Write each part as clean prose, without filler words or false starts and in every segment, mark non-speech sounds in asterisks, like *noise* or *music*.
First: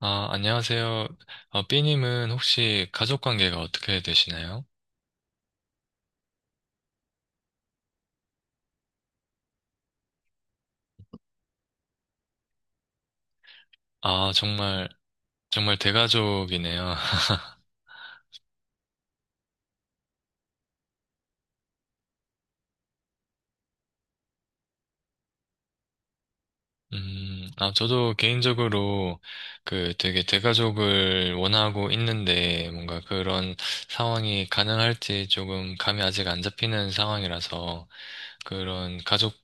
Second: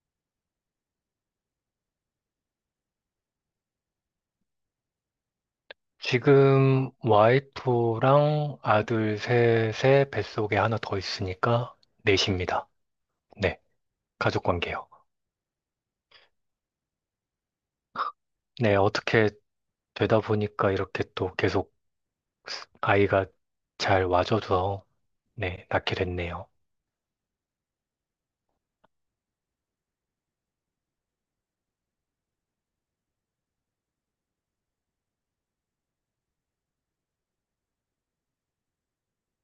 아, 안녕하세요. 삐님은 혹시 가족 관계가 어떻게 되시나요? 지금 와이프랑 아들 셋의 뱃속에 하나 더 있으니까 넷입니다. 네, 아, 가족 관계요. 정말, 정말 대가족이네요. *laughs* 네, 어떻게 되다 보니까 이렇게 또 계속 아이가 잘 와줘서 네, 낳게 됐네요. 아, 저도 개인적으로 그 되게 대가족을 원하고 있는데 뭔가 그런 상황이 가능할지 조금 감이 아직 안 잡히는 상황이라서 그런 가족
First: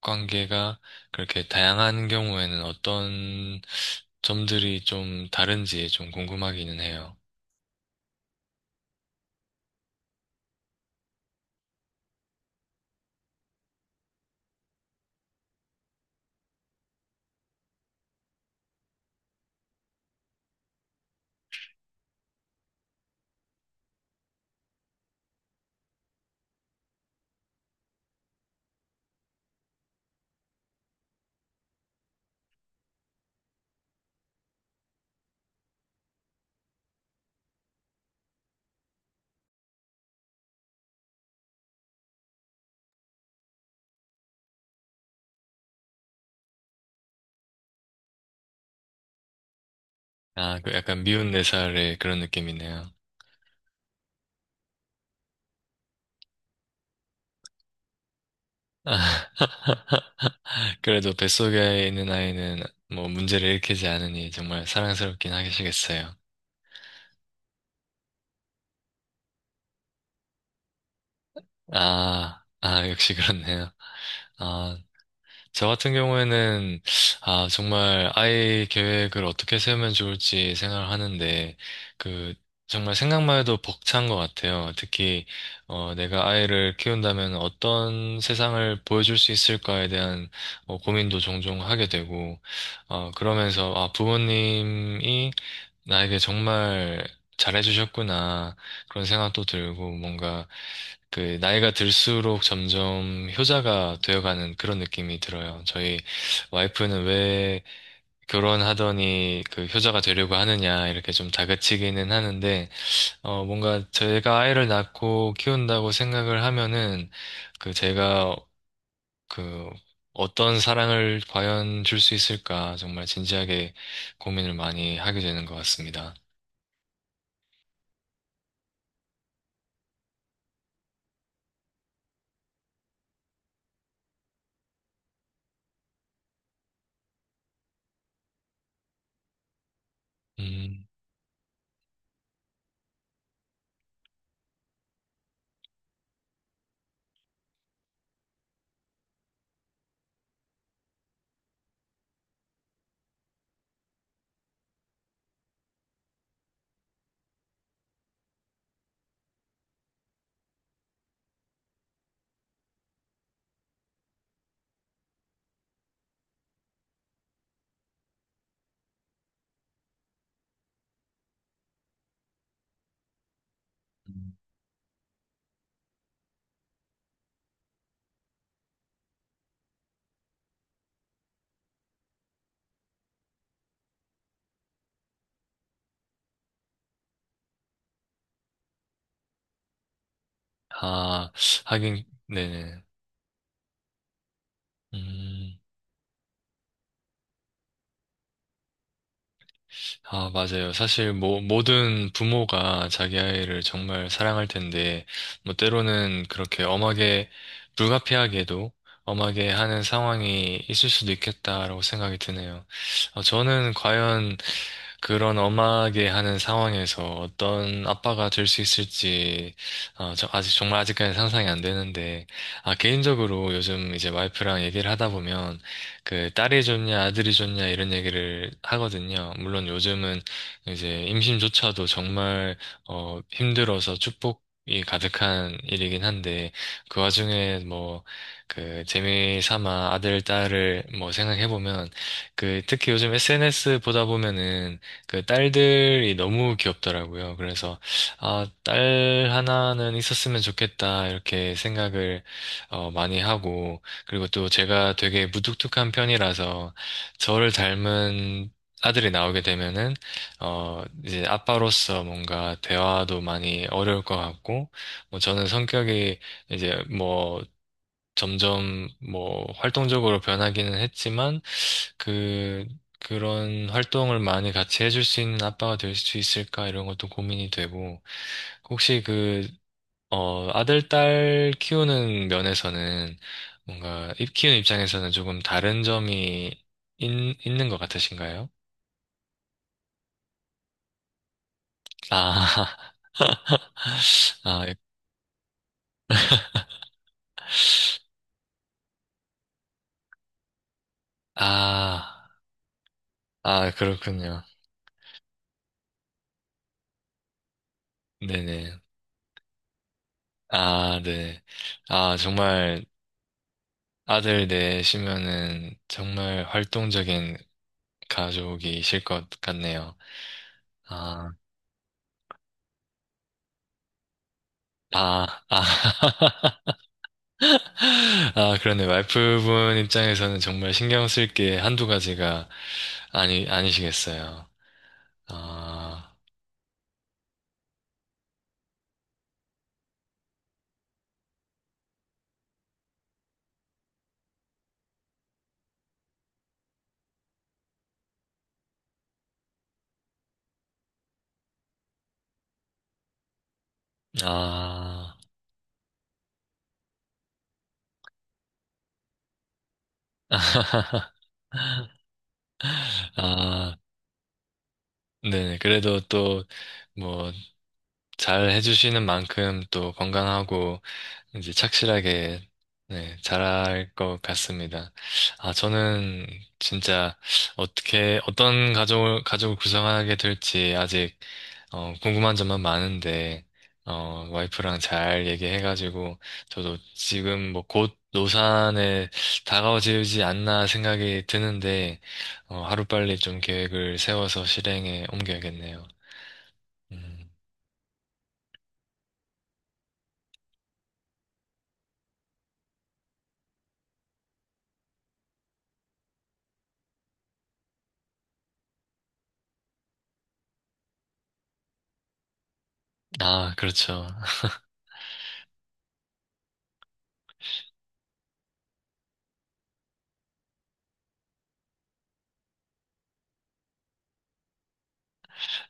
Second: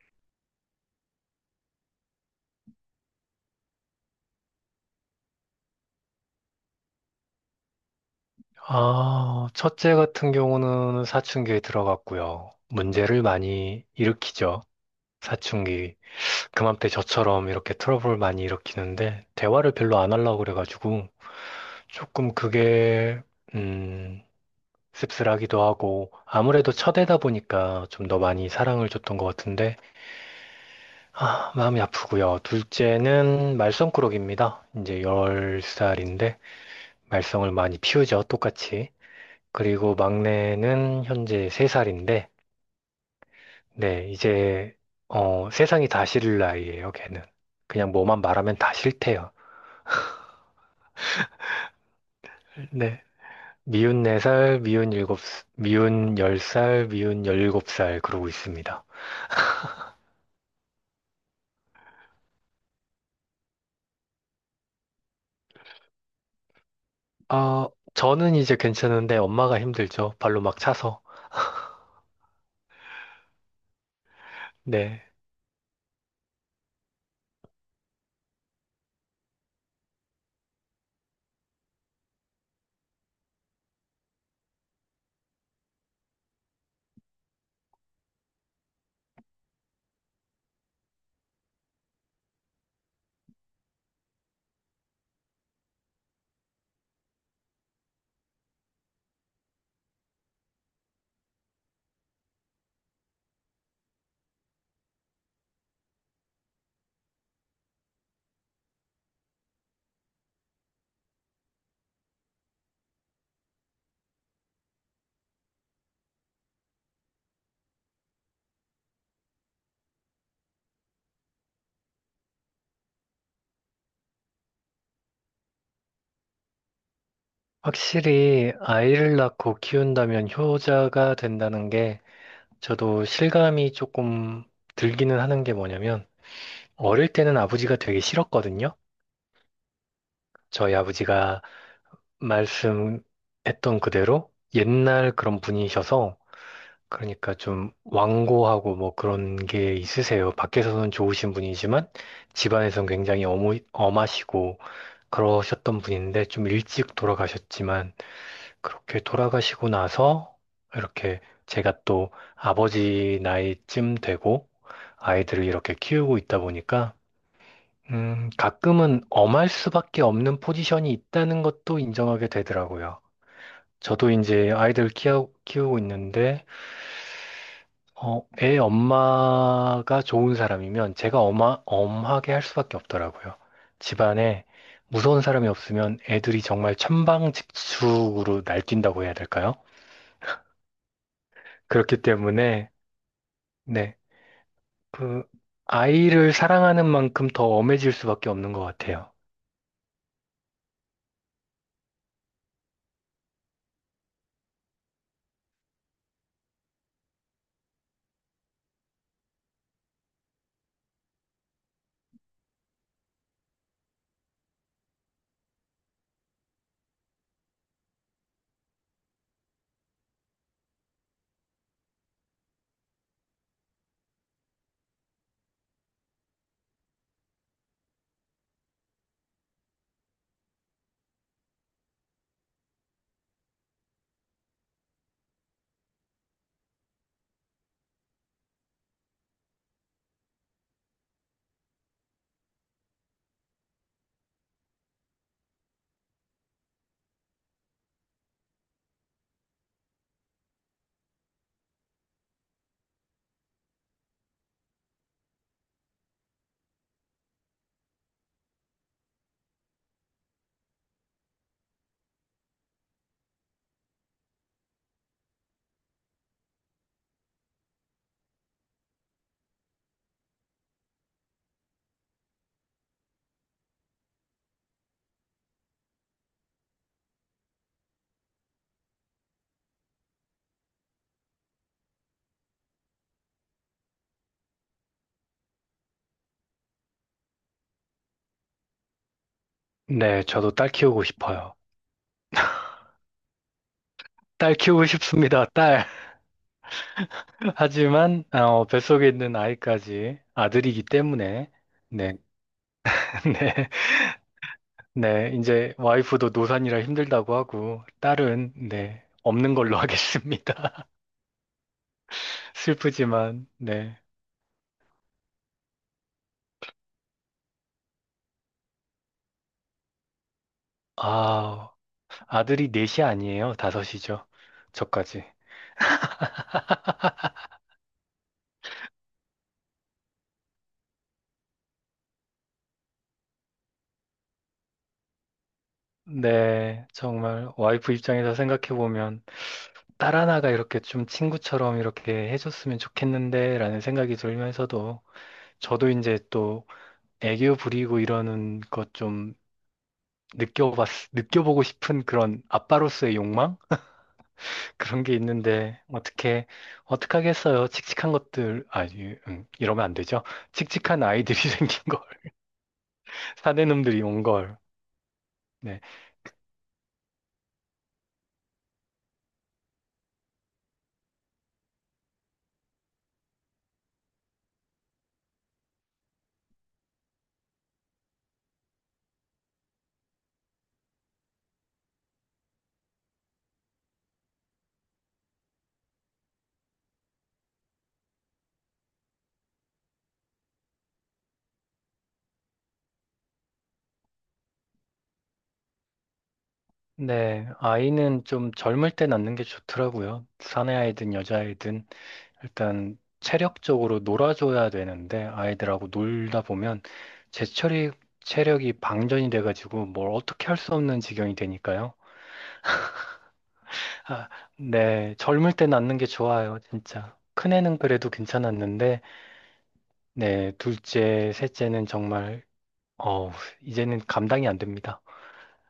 관계가 그렇게 다양한 경우에는 어떤 점들이 좀 다른지 좀 궁금하기는 해요. 아, 첫째 같은 경우는 사춘기에 들어갔고요. 문제를 많이 일으키죠. 사춘기. 그맘때 저처럼 이렇게 트러블 많이 일으키는데 대화를 별로 안 하려고 그래가지고 조금 그게 음, 씁쓸하기도 하고 아무래도 첫애다 보니까 좀 더 많이 사랑을 줬던 것 같은데 아, 마음이 아프고요. 둘째는 말썽꾸러기입니다. 이제 10살인데 말썽을 많이 피우죠. 똑같이. 그리고 막내는 현재 3살인데 네, 이제 세상이 다 싫을 나이예요, 걔는. 그냥 뭐만 말하면 다 싫대요. 아, 그 약간 미운 네 살의 그런 느낌이네요. 네. 미운 4살, 미운 일곱, 미운 10살, 미운 17살 그러고 있습니다. 아, *laughs* 그래도 뱃속에 있는 아이는 뭐 문제를 일으키지 않으니 정말 사랑스럽긴 하시겠어요. 아, 저는 이제 괜찮은데 엄마가 힘들죠. 발로 막 차서. 아, 아, 역시 그렇네요. 아, 네. 저 같은 경우에는, 아, 정말 아이 계획을 어떻게 세우면 좋을지 생각을 하는데, 그, 정말 생각만 해도 벅찬 것 같아요. 특히, 내가 아이를 키운다면 어떤 세상을 보여줄 수 있을까에 대한 고민도 종종 하게 되고, 어, 그러면서, 아, 부모님이 나에게 정말 잘해주셨구나. 그런 생각도 들고, 뭔가, 그, 나이가 들수록 점점 효자가 되어가는 그런 느낌이 들어요. 저희 와이프는 왜 결혼하더니 그 효자가 되려고 하느냐, 이렇게 좀 다그치기는 하는데, 뭔가 제가 아이를 낳고 키운다고 생각을 하면은, 그, 제가, 그, 어떤 사랑을 과연 줄 수 있을까, 정말 진지하게 고민을 많이 하게 되는 것 같습니다. 확실히 아이를 낳고 키운다면 효자가 된다는 게 저도 실감이 조금 들기는 하는 게 뭐냐면 어릴 때는 아버지가 되게 싫었거든요. 저희 음. 아버지가 말씀했던 그대로 옛날 그런 분이셔서 그러니까 좀 완고하고 뭐 그런 게 있으세요. 밖에서는 좋으신 분이지만 집안에선 굉장히 어무 엄하시고 그러셨던 분인데 좀 일찍 돌아가셨지만 그렇게 돌아가시고 나서 이렇게 제가 또 아버지 나이쯤 되고 아이들을 이렇게 키우고 있다 보니까 가끔은 엄할 수밖에 없는 포지션이 있다는 것도 인정하게 되더라고요. 저도 음. 이제 아이들 키우고 있는데 애 엄마가 좋은 사람이면 제가 엄하게 할 수밖에 없더라고요. 집안에 무서운 사람이 없으면 애들이 정말 천방지축으로 날뛴다고 해야 될까요? 아, 그렇기 하긴, 때문에, 네네. 네, 그, 음, 아이를 사랑하는 만큼 더 엄해질 수밖에 없는 것 같아요. 아, 맞아요. 사실, 뭐, 모든 부모가 자기 아이를 정말 사랑할 텐데, 뭐, 때로는 그렇게 엄하게, 불가피하게도 엄하게 하는 상황이 있을 수도 있겠다라고 생각이 드네요. 저는 과연 그런 엄하게 하는 상황에서 어떤 아빠가 될 수 있을지 저 아직 정말 아직까지 상상이 안 되는데 아 개인적으로 요즘 이제 와이프랑 얘기를 하다 보면 그 딸이 좋냐 아들이 좋냐 이런 얘기를 하거든요. 물론 요즘은 이제 임신조차도 정말 힘들어서 축복 이 가득한 일이긴 한데 그 와중에 뭐 그 재미 삼아 아들 딸을 뭐 생각해 보면 그 특히 요즘 SNS 보다 보면은 그 딸들이 너무 귀엽더라고요. 그래서 아, 딸 하나는 있었으면 좋겠다 이렇게 생각을 어, 많이 하고 그리고 또 제가 되게 무뚝뚝한 편이라서 저를 닮은 아들이 나오게 되면은 이제 아빠로서 뭔가 대화도 많이 어려울 것 같고 뭐 저는 성격이 이제 뭐 점점 뭐 활동적으로 변하기는 했지만 그, 그런 활동을 많이 같이 해줄 수 있는 아빠가 될 수 있을까 이런 것도 고민이 되고, 혹시 그, 어, 아들, 딸 키우는 면에서는 뭔가 입 키우는 입장에서는 조금 다른 점이 있는 것 같으신가요? 네, 저도 딸 키우고 싶어요. 아, *laughs* 딸 아, 키우고 싶습니다, 딸. *laughs* 하지만, 뱃속에 있는 아이까지 아들이기 때문에, 네, 아, *laughs* 네. 아, 그렇군요. 네, 이제 와이프도 노산이라 힘들다고 하고, 딸은, 네네. 네, 없는 걸로 *laughs* 하겠습니다. 아, 네. 아, *laughs* 정말 슬프지만, 네. 아들 내시면은 정말 활동적인 가족이실 것 같네요. 아, 아, 아들이 넷이 아니에요. 다섯이죠. 저까지. 아, 아. *laughs* 아, 그러네. 와이프분 입장에서는 정말 신경 쓸게 한두 가지가 아니, 아니시겠어요. 아, 네, 정말 와이프 입장에서 생각해보면, 딸 하나가 이렇게 좀 친구처럼 이렇게 해줬으면 좋겠는데, 라는 생각이 들면서도, 저도 이제 또 애교 부리고 이러는 것 좀 느껴봤, 느껴보고 싶은 그런 아빠로서의 욕망? 그런 게 아. 있는데 어떻게 하겠어요? 칙칙한 것들 이러면 안 되죠. 칙칙한 *laughs* 아이들이 *laughs* 생긴 걸 사내 아, 놈들이 온 걸. 네네. 네, 그래도 또, 뭐, 잘 해주시는 만큼 또 건강하고 이제 착실하게 네, 잘할 것 같습니다. 아, 저는 진짜 어떤 가족을 구성하게 될지 아직 어, 궁금한 점만 많은데, 어, 와이프랑 잘 얘기해가지고, 저도 지금 뭐 곧 노산에 다가오지 않나 생각이 드는데, 어, 하루빨리 좀 계획을 세워서 실행에 옮겨야겠네요. 음, 네 아이는 좀 젊을 때 낳는 게 좋더라고요. 사내 아이든 여자아이든 일단 체력적으로 놀아줘야 되는데 아이들하고 놀다 보면 제철이 체력이 방전이 돼가지고 뭘 어떻게 할 수 없는 지경이 되니까요. 아, 그렇죠. 아, 네, 젊을 때 낳는 게 좋아요, 진짜. 큰애는 그래도 괜찮았는데. 네, 둘째, 셋째는 정말, 어, 이제는 감당이 안 됩니다.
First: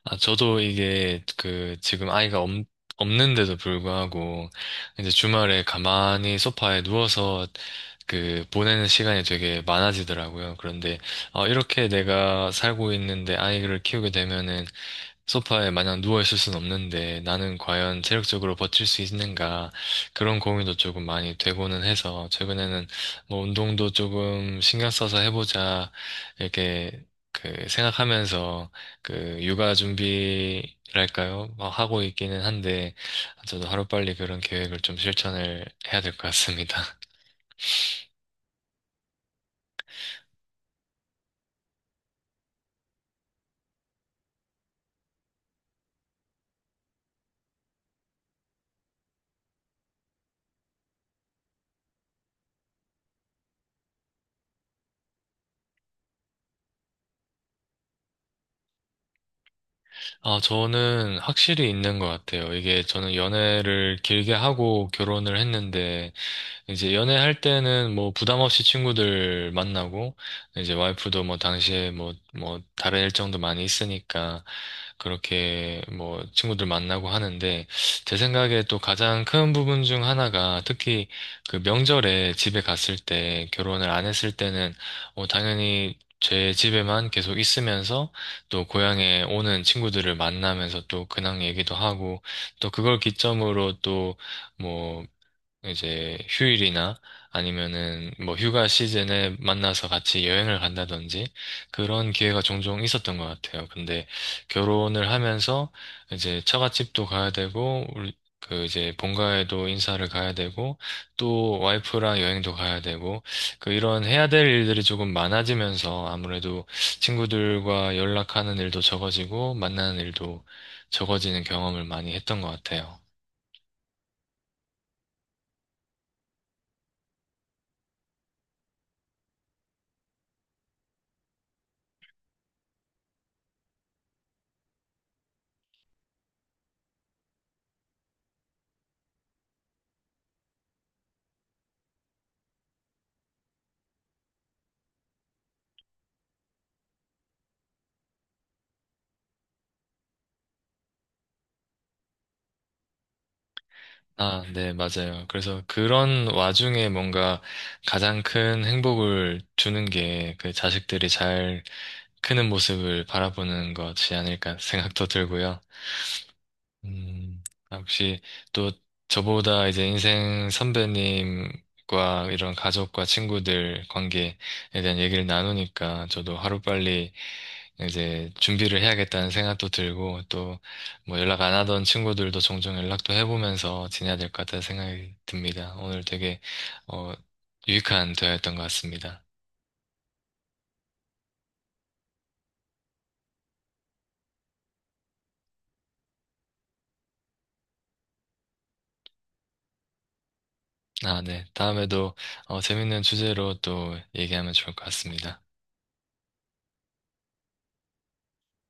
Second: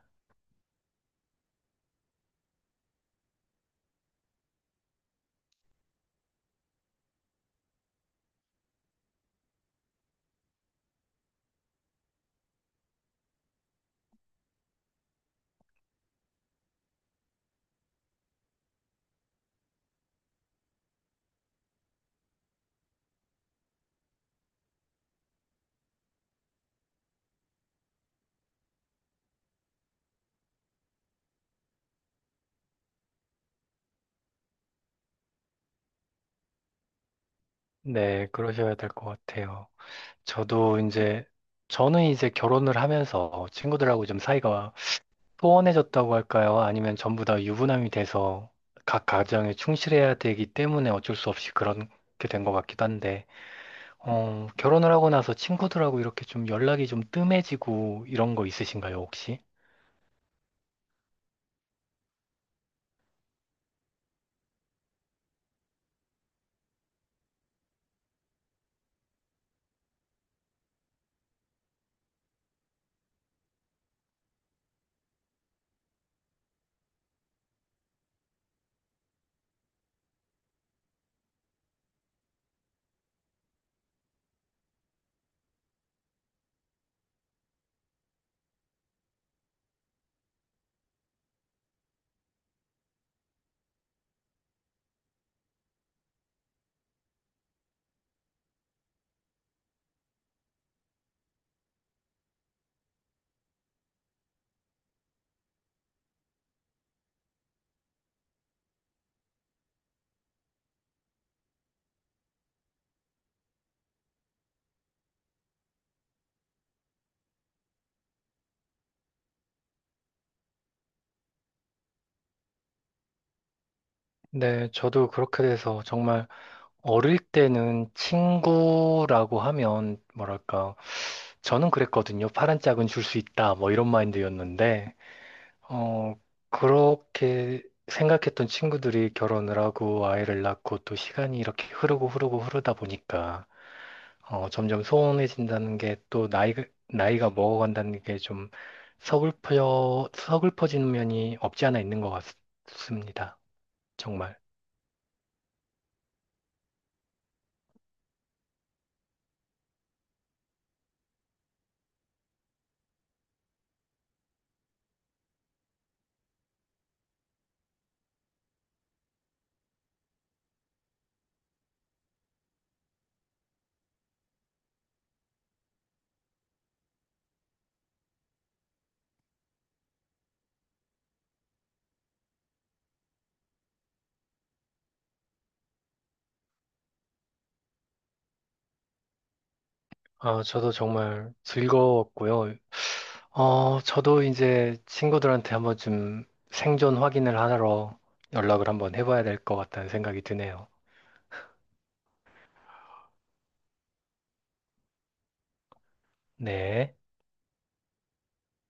아, 저도 이게 그 지금 아이가 없는데도 불구하고 이제 주말에 가만히 소파에 누워서 그 보내는 시간이 되게 많아지더라고요. 그런데 어, 이렇게 내가 살고 있는데 아이를 키우게 되면은 소파에 마냥 누워있을 순 없는데 나는 과연 체력적으로 버틸 수 있는가 그런 고민도 조금 많이 되고는 해서 최근에는 뭐 운동도 조금 신경 써서 해보자 이렇게 그 생각하면서 그 육아 준비랄까요? 뭐 하고 있기는 한데 저도 하루빨리 그런 계획을 좀 실천을 해야 될 것 같습니다. *laughs* 네, 그러셔야 될 것 같아요. 저도 이제, 저는 이제 결혼을 하면서 친구들하고 좀 사이가 소원해졌다고 할까요? 아니면 전부 다 유부남이 돼서 각 가정에 충실해야 되기 때문에 어쩔 수 없이 그렇게 된 것 같기도 한데, 결혼을 하고 나서 친구들하고 이렇게 좀 연락이 좀 뜸해지고 이런 거 있으신가요, 혹시? 아, 저는 확실히 있는 것 같아요. 이게 저는 연애를 길게 하고 결혼을 했는데 이제 연애할 때는 뭐 부담 없이 친구들 만나고 이제 와이프도 뭐 당시에 뭐 다른 일정도 많이 있으니까 그렇게 뭐 친구들 만나고 하는데 제 생각에 또 가장 큰 부분 중 하나가 특히 그 명절에 집에 갔을 때 결혼을 안 했을 때는 당연히 제 집에만 계속 있으면서 또 고향에 오는 친구들을 만나면서 또 근황 얘기도 하고 또 그걸 기점으로 또뭐 이제 휴일이나 아니면은 뭐 휴가 시즌에 만나서 같이 여행을 간다든지 그런 기회가 종종 있었던 것 같아요. 근데 결혼을 하면서 이제 처갓집도 가야 되고 우리 그 이제 본가에도 인사를 가야 되고 또 와이프랑 여행도 가야 되고 그 이런 해야 될 일들이 조금 많아지면서 아무래도 친구들과 연락하는 일도 적어지고 만나는 일도 적어지는 경험을 많이 했던 것 같아요. 네, 저도 그렇게 돼서 정말 어릴 때는 친구라고 하면 뭐랄까 저는 그랬거든요. 파란 짝은 줄 수 있다 뭐 이런 마인드였는데 어 그렇게 생각했던 친구들이 결혼을 하고 아이를 낳고 또 시간이 이렇게 흐르고 흐르고 흐르다 보니까 점점 소원해진다는 게 또 나이가 먹어간다는 게 좀 서글퍼지는 면이 없지 않아 있는 것 같습니다. 정말. 아, 네, 맞아요. 그래서 그런 와중에 뭔가 가장 큰 행복을 주는 게 그 자식들이 잘 크는 모습을 바라보는 것이 아닐까 생각도 들고요. 음, 아, 혹시 또 저보다 이제 인생 선배님과 이런 가족과 친구들 관계에 대한 얘기를 나누니까 저도 하루빨리 이제 준비를 해야겠다는 생각도 들고 또 뭐 연락 안 하던 친구들도 종종 연락도 해보면서 지내야 될 것 같다는 생각이 듭니다. 오늘 되게 어, 유익한 대화였던 것 같습니다. 아, 저도 정말 즐거웠고요. 저도 이제 친구들한테 한번 좀 생존 확인을 하러 연락을 한번 해봐야 될 것 같다는 생각이 드네요. 아, 네. 다음에도 재밌는 주제로 또 얘기하면 좋을 것 같습니다. 네.